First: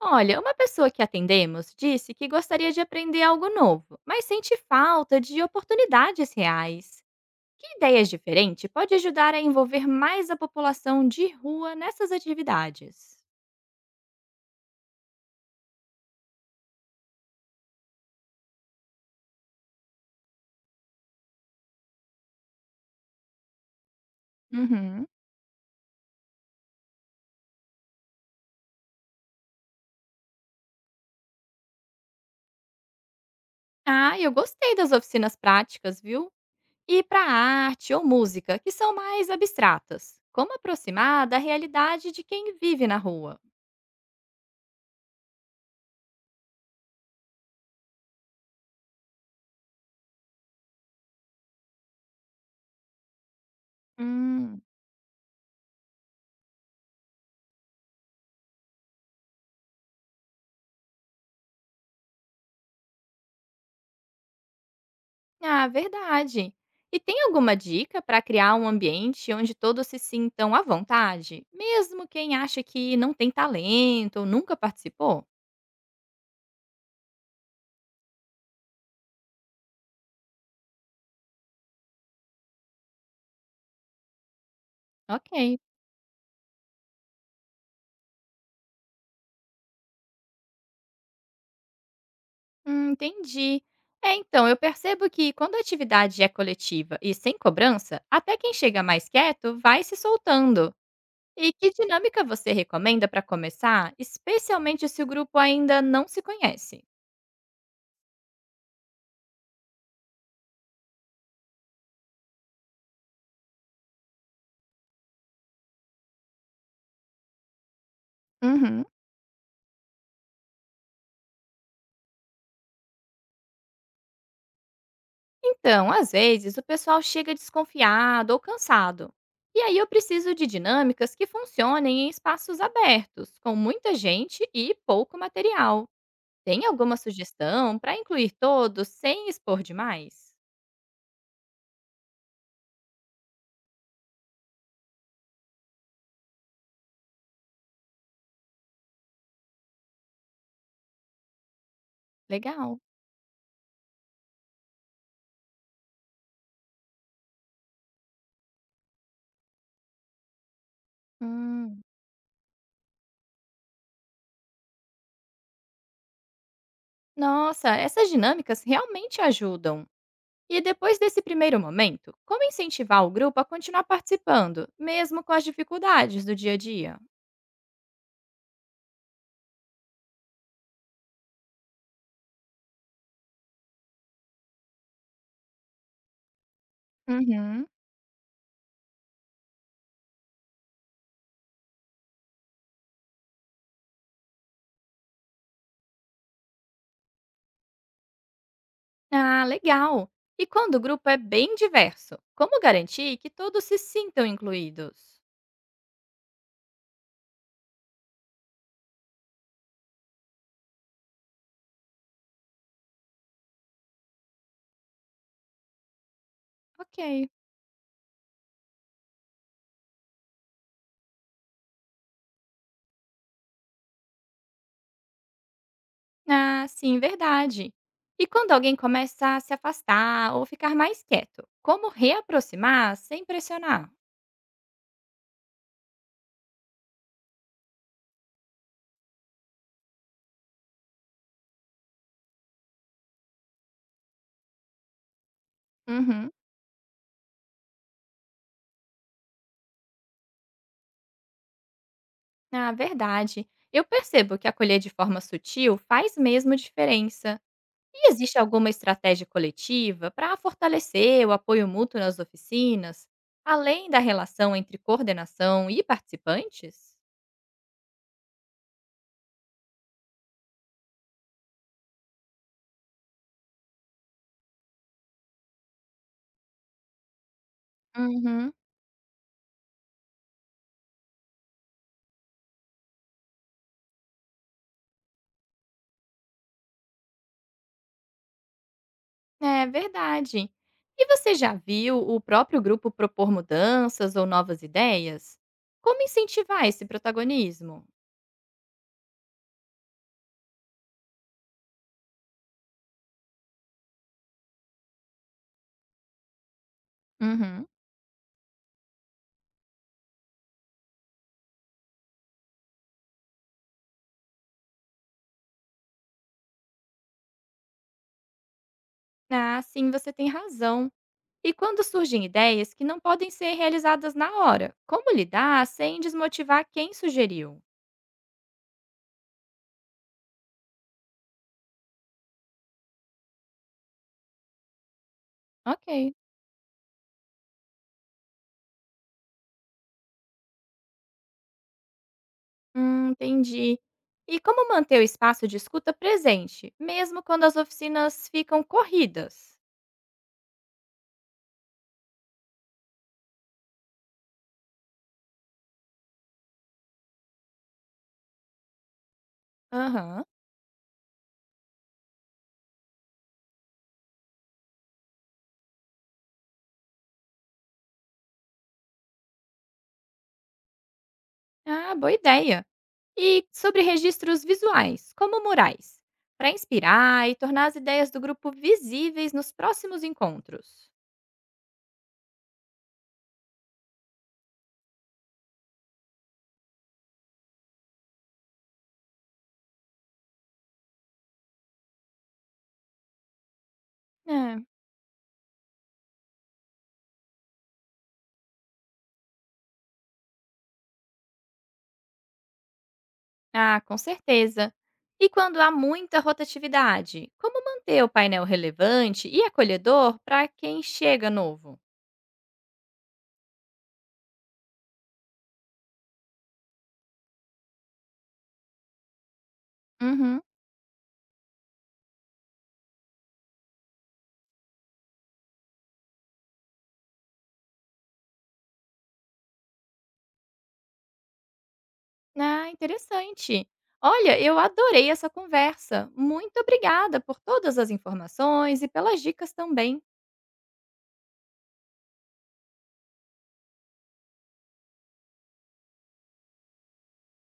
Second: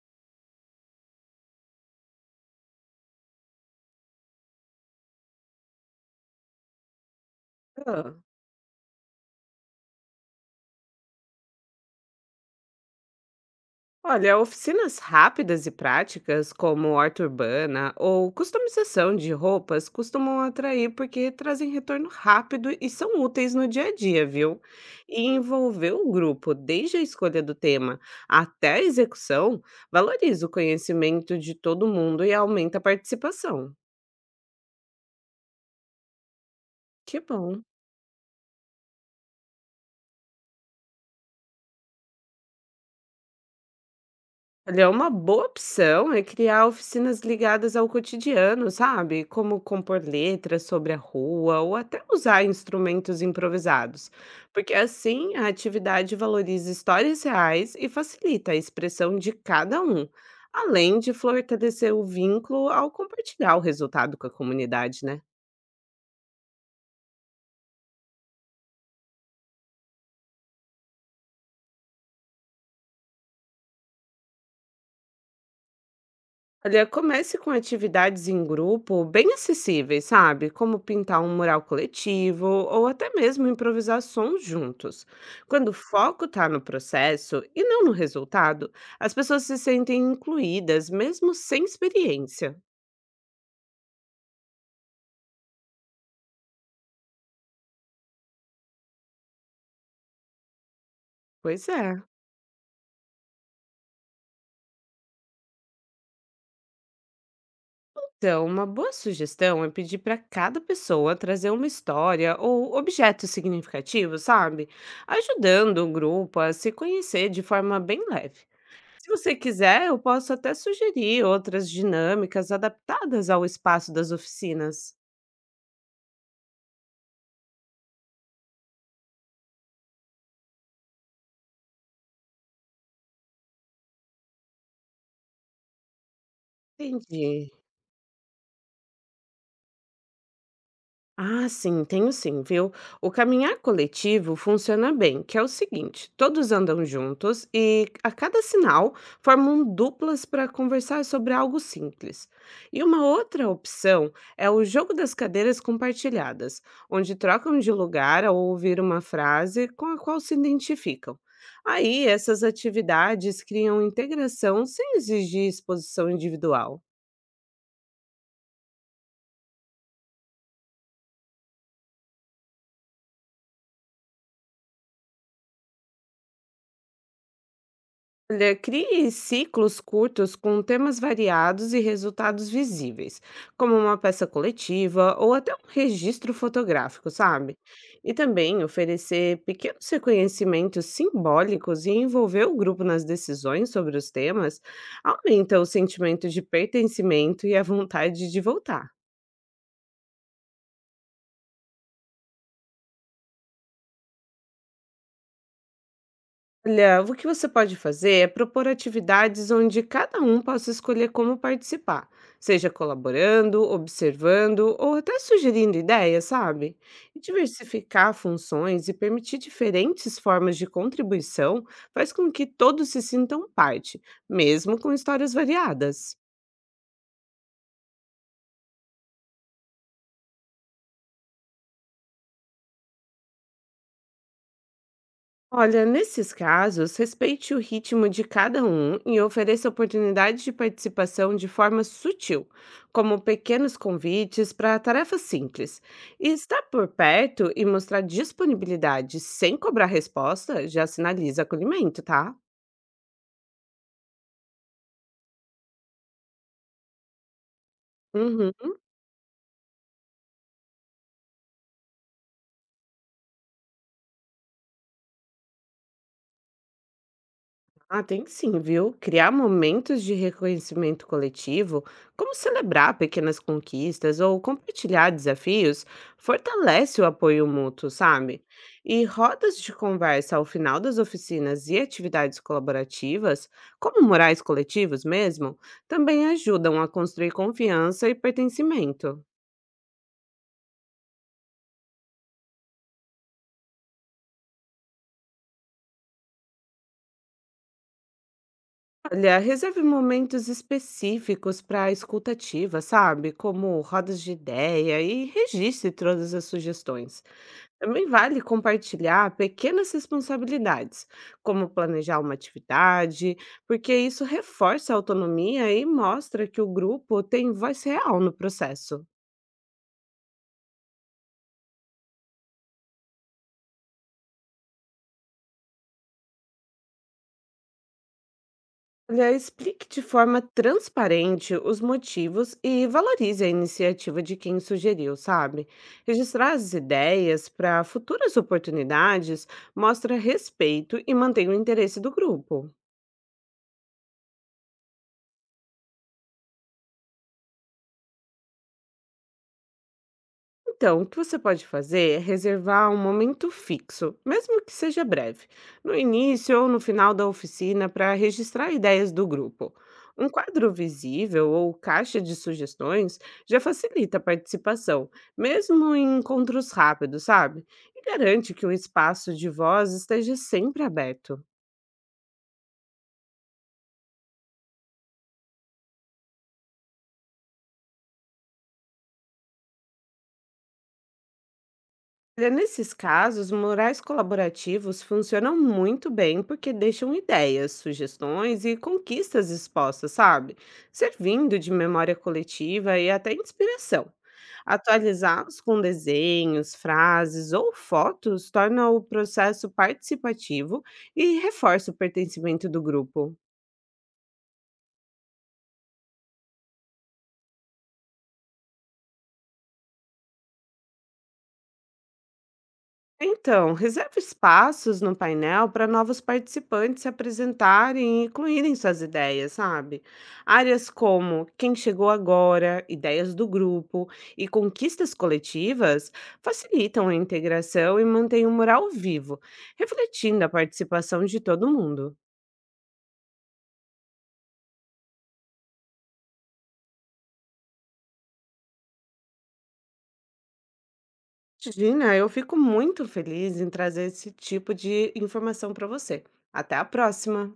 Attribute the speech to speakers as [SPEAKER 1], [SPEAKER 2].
[SPEAKER 1] Olha, uma pessoa que atendemos disse que gostaria de aprender algo novo, mas sente falta de oportunidades reais. Que ideias
[SPEAKER 2] Hã.
[SPEAKER 1] diferentes pode ajudar a envolver mais a população de rua nessas atividades?
[SPEAKER 2] Olha, oficinas rápidas e práticas, como horta urbana ou customização de roupas, costumam atrair porque trazem retorno rápido e são úteis no dia a dia, viu?
[SPEAKER 1] Uhum.
[SPEAKER 2] E envolver o grupo, desde a escolha do tema até a execução, valoriza o conhecimento de todo mundo e aumenta a participação.
[SPEAKER 1] Ah, eu gostei das oficinas práticas, viu? E
[SPEAKER 2] Que
[SPEAKER 1] para
[SPEAKER 2] bom.
[SPEAKER 1] arte ou música, que são mais abstratas. Como aproximar da realidade de quem vive na rua?
[SPEAKER 2] Olha, é uma boa opção é criar oficinas ligadas ao cotidiano, sabe? Como compor letras sobre a rua ou até usar instrumentos improvisados.
[SPEAKER 1] Hum.
[SPEAKER 2] Porque assim a atividade valoriza histórias reais e facilita a expressão de cada um, além de fortalecer o vínculo ao compartilhar o resultado com a comunidade, né?
[SPEAKER 1] Ah, verdade. E tem alguma dica para criar um ambiente onde todos se sintam à vontade, mesmo quem acha que não tem talento ou nunca participou?
[SPEAKER 2] Olha, comece com atividades em grupo bem acessíveis, sabe? Como pintar um mural coletivo ou até mesmo improvisar sons juntos.
[SPEAKER 1] Ok.
[SPEAKER 2] Quando o foco está no processo e não no resultado, as pessoas se sentem incluídas, mesmo sem experiência.
[SPEAKER 1] Entendi. É, então, eu percebo que quando a atividade é coletiva e sem cobrança, até quem chega mais quieto vai se soltando. E
[SPEAKER 2] Pois
[SPEAKER 1] que
[SPEAKER 2] é.
[SPEAKER 1] dinâmica você recomenda para começar, especialmente se o grupo ainda não se conhece?
[SPEAKER 2] Então, uma boa sugestão é pedir para cada pessoa trazer uma história ou objeto significativo, sabe? Ajudando o grupo a se conhecer de forma bem leve.
[SPEAKER 1] Uhum.
[SPEAKER 2] Se você quiser, eu posso até sugerir outras dinâmicas adaptadas ao espaço das oficinas.
[SPEAKER 1] Então, às vezes, o pessoal chega desconfiado ou cansado. E aí eu preciso de dinâmicas que funcionem em espaços abertos, com muita gente e pouco material. Tem alguma
[SPEAKER 2] Entendi.
[SPEAKER 1] sugestão para incluir todos sem expor demais?
[SPEAKER 2] Ah, sim, tenho sim, viu? O caminhar coletivo funciona bem, que é o seguinte: todos andam juntos e a cada sinal formam duplas para conversar sobre algo simples.
[SPEAKER 1] Legal.
[SPEAKER 2] E uma outra opção é o jogo das cadeiras compartilhadas, onde trocam de lugar ao ouvir uma frase com a qual se identificam.
[SPEAKER 1] Hum.
[SPEAKER 2] Aí, essas atividades criam integração sem exigir exposição individual.
[SPEAKER 1] Nossa, essas dinâmicas realmente ajudam. E depois desse primeiro momento, como incentivar o grupo a continuar participando, mesmo com as dificuldades do dia a dia?
[SPEAKER 2] Olha, crie ciclos curtos com temas variados e resultados visíveis, como uma peça coletiva ou até um registro fotográfico, sabe?
[SPEAKER 1] Uhum.
[SPEAKER 2] E também oferecer pequenos reconhecimentos simbólicos e envolver o grupo nas decisões sobre os temas aumenta o sentimento de pertencimento e a vontade de voltar.
[SPEAKER 1] Ah, legal! E quando o grupo é bem diverso, como garantir que todos se sintam incluídos?
[SPEAKER 2] Olha, o que você pode fazer é propor atividades onde cada um possa escolher como participar, seja colaborando, observando ou até sugerindo ideias, sabe? E
[SPEAKER 1] Ok.
[SPEAKER 2] diversificar funções e permitir diferentes formas de contribuição faz com que todos se sintam parte, mesmo com histórias variadas.
[SPEAKER 1] Ah, sim, verdade. E quando alguém começa a se afastar ou ficar mais quieto, como reaproximar sem pressionar?
[SPEAKER 2] Olha, nesses casos, respeite o ritmo de cada um e ofereça oportunidades de participação de forma sutil, como pequenos convites para tarefas simples. E
[SPEAKER 1] Uhum.
[SPEAKER 2] estar por perto e mostrar disponibilidade sem cobrar resposta já sinaliza acolhimento, tá?
[SPEAKER 1] Ah, verdade. Eu percebo que acolher de forma sutil faz mesmo diferença. E existe
[SPEAKER 2] Uhum.
[SPEAKER 1] alguma estratégia coletiva para fortalecer o apoio mútuo nas oficinas, além da relação entre coordenação e participantes?
[SPEAKER 2] Ah, tem sim, viu? Criar momentos de reconhecimento coletivo, como celebrar pequenas conquistas ou compartilhar desafios, fortalece o apoio mútuo, sabe?
[SPEAKER 1] Uhum.
[SPEAKER 2] E rodas de conversa ao final das oficinas e atividades colaborativas, como murais coletivos mesmo, também ajudam a construir confiança e pertencimento.
[SPEAKER 1] É verdade. E você já viu o próprio grupo propor mudanças ou novas ideias? Como incentivar esse protagonismo?
[SPEAKER 2] Olha, reserve momentos específicos para a escutativa, sabe? Como rodas de ideia e registre todas as sugestões.
[SPEAKER 1] Uhum.
[SPEAKER 2] Também vale compartilhar pequenas responsabilidades, como planejar uma atividade, porque isso reforça a autonomia e mostra que o grupo tem voz real no processo.
[SPEAKER 1] Ah, sim, você tem razão. E quando surgem ideias que não podem ser realizadas na hora, como lidar sem desmotivar quem sugeriu?
[SPEAKER 2] Olha, explique de forma transparente os motivos e valorize a iniciativa de quem sugeriu, sabe?
[SPEAKER 1] Ok.
[SPEAKER 2] Registrar as ideias para futuras oportunidades mostra respeito e mantém o interesse do grupo.
[SPEAKER 1] Entendi. E como manter o espaço de escuta presente, mesmo quando as oficinas ficam corridas?
[SPEAKER 2] Então, o que você pode fazer é reservar um momento fixo, mesmo que seja breve, no início ou no final da oficina para registrar ideias do grupo.
[SPEAKER 1] Aham.
[SPEAKER 2] Um quadro visível ou caixa de sugestões já facilita a participação, mesmo em encontros rápidos, sabe? E garante que o espaço de voz esteja sempre aberto.
[SPEAKER 1] Ah, boa ideia. E sobre registros visuais, como murais, para inspirar e tornar as ideias do grupo visíveis nos próximos encontros.
[SPEAKER 2] Olha, nesses casos, murais colaborativos funcionam muito bem porque deixam ideias, sugestões e conquistas expostas, sabe? Servindo de memória coletiva e até inspiração.
[SPEAKER 1] É,
[SPEAKER 2] Atualizá-los com desenhos, frases ou fotos torna o processo participativo e reforça o pertencimento do grupo.
[SPEAKER 1] ah, com certeza. E quando há muita rotatividade, como manter o painel relevante e acolhedor para quem chega novo?
[SPEAKER 2] Então, reserve espaços no painel para novos participantes se apresentarem e incluírem suas ideias, sabe?
[SPEAKER 1] Uhum.
[SPEAKER 2] Áreas como quem chegou agora, ideias do grupo e conquistas coletivas facilitam a integração e mantêm o mural vivo, refletindo a participação de todo mundo.
[SPEAKER 1] Ah, interessante. Olha, eu adorei essa conversa. Muito obrigada por todas as informações e pelas dicas também.
[SPEAKER 2] Gina, eu fico muito feliz em trazer esse tipo de informação para você. Até a próxima!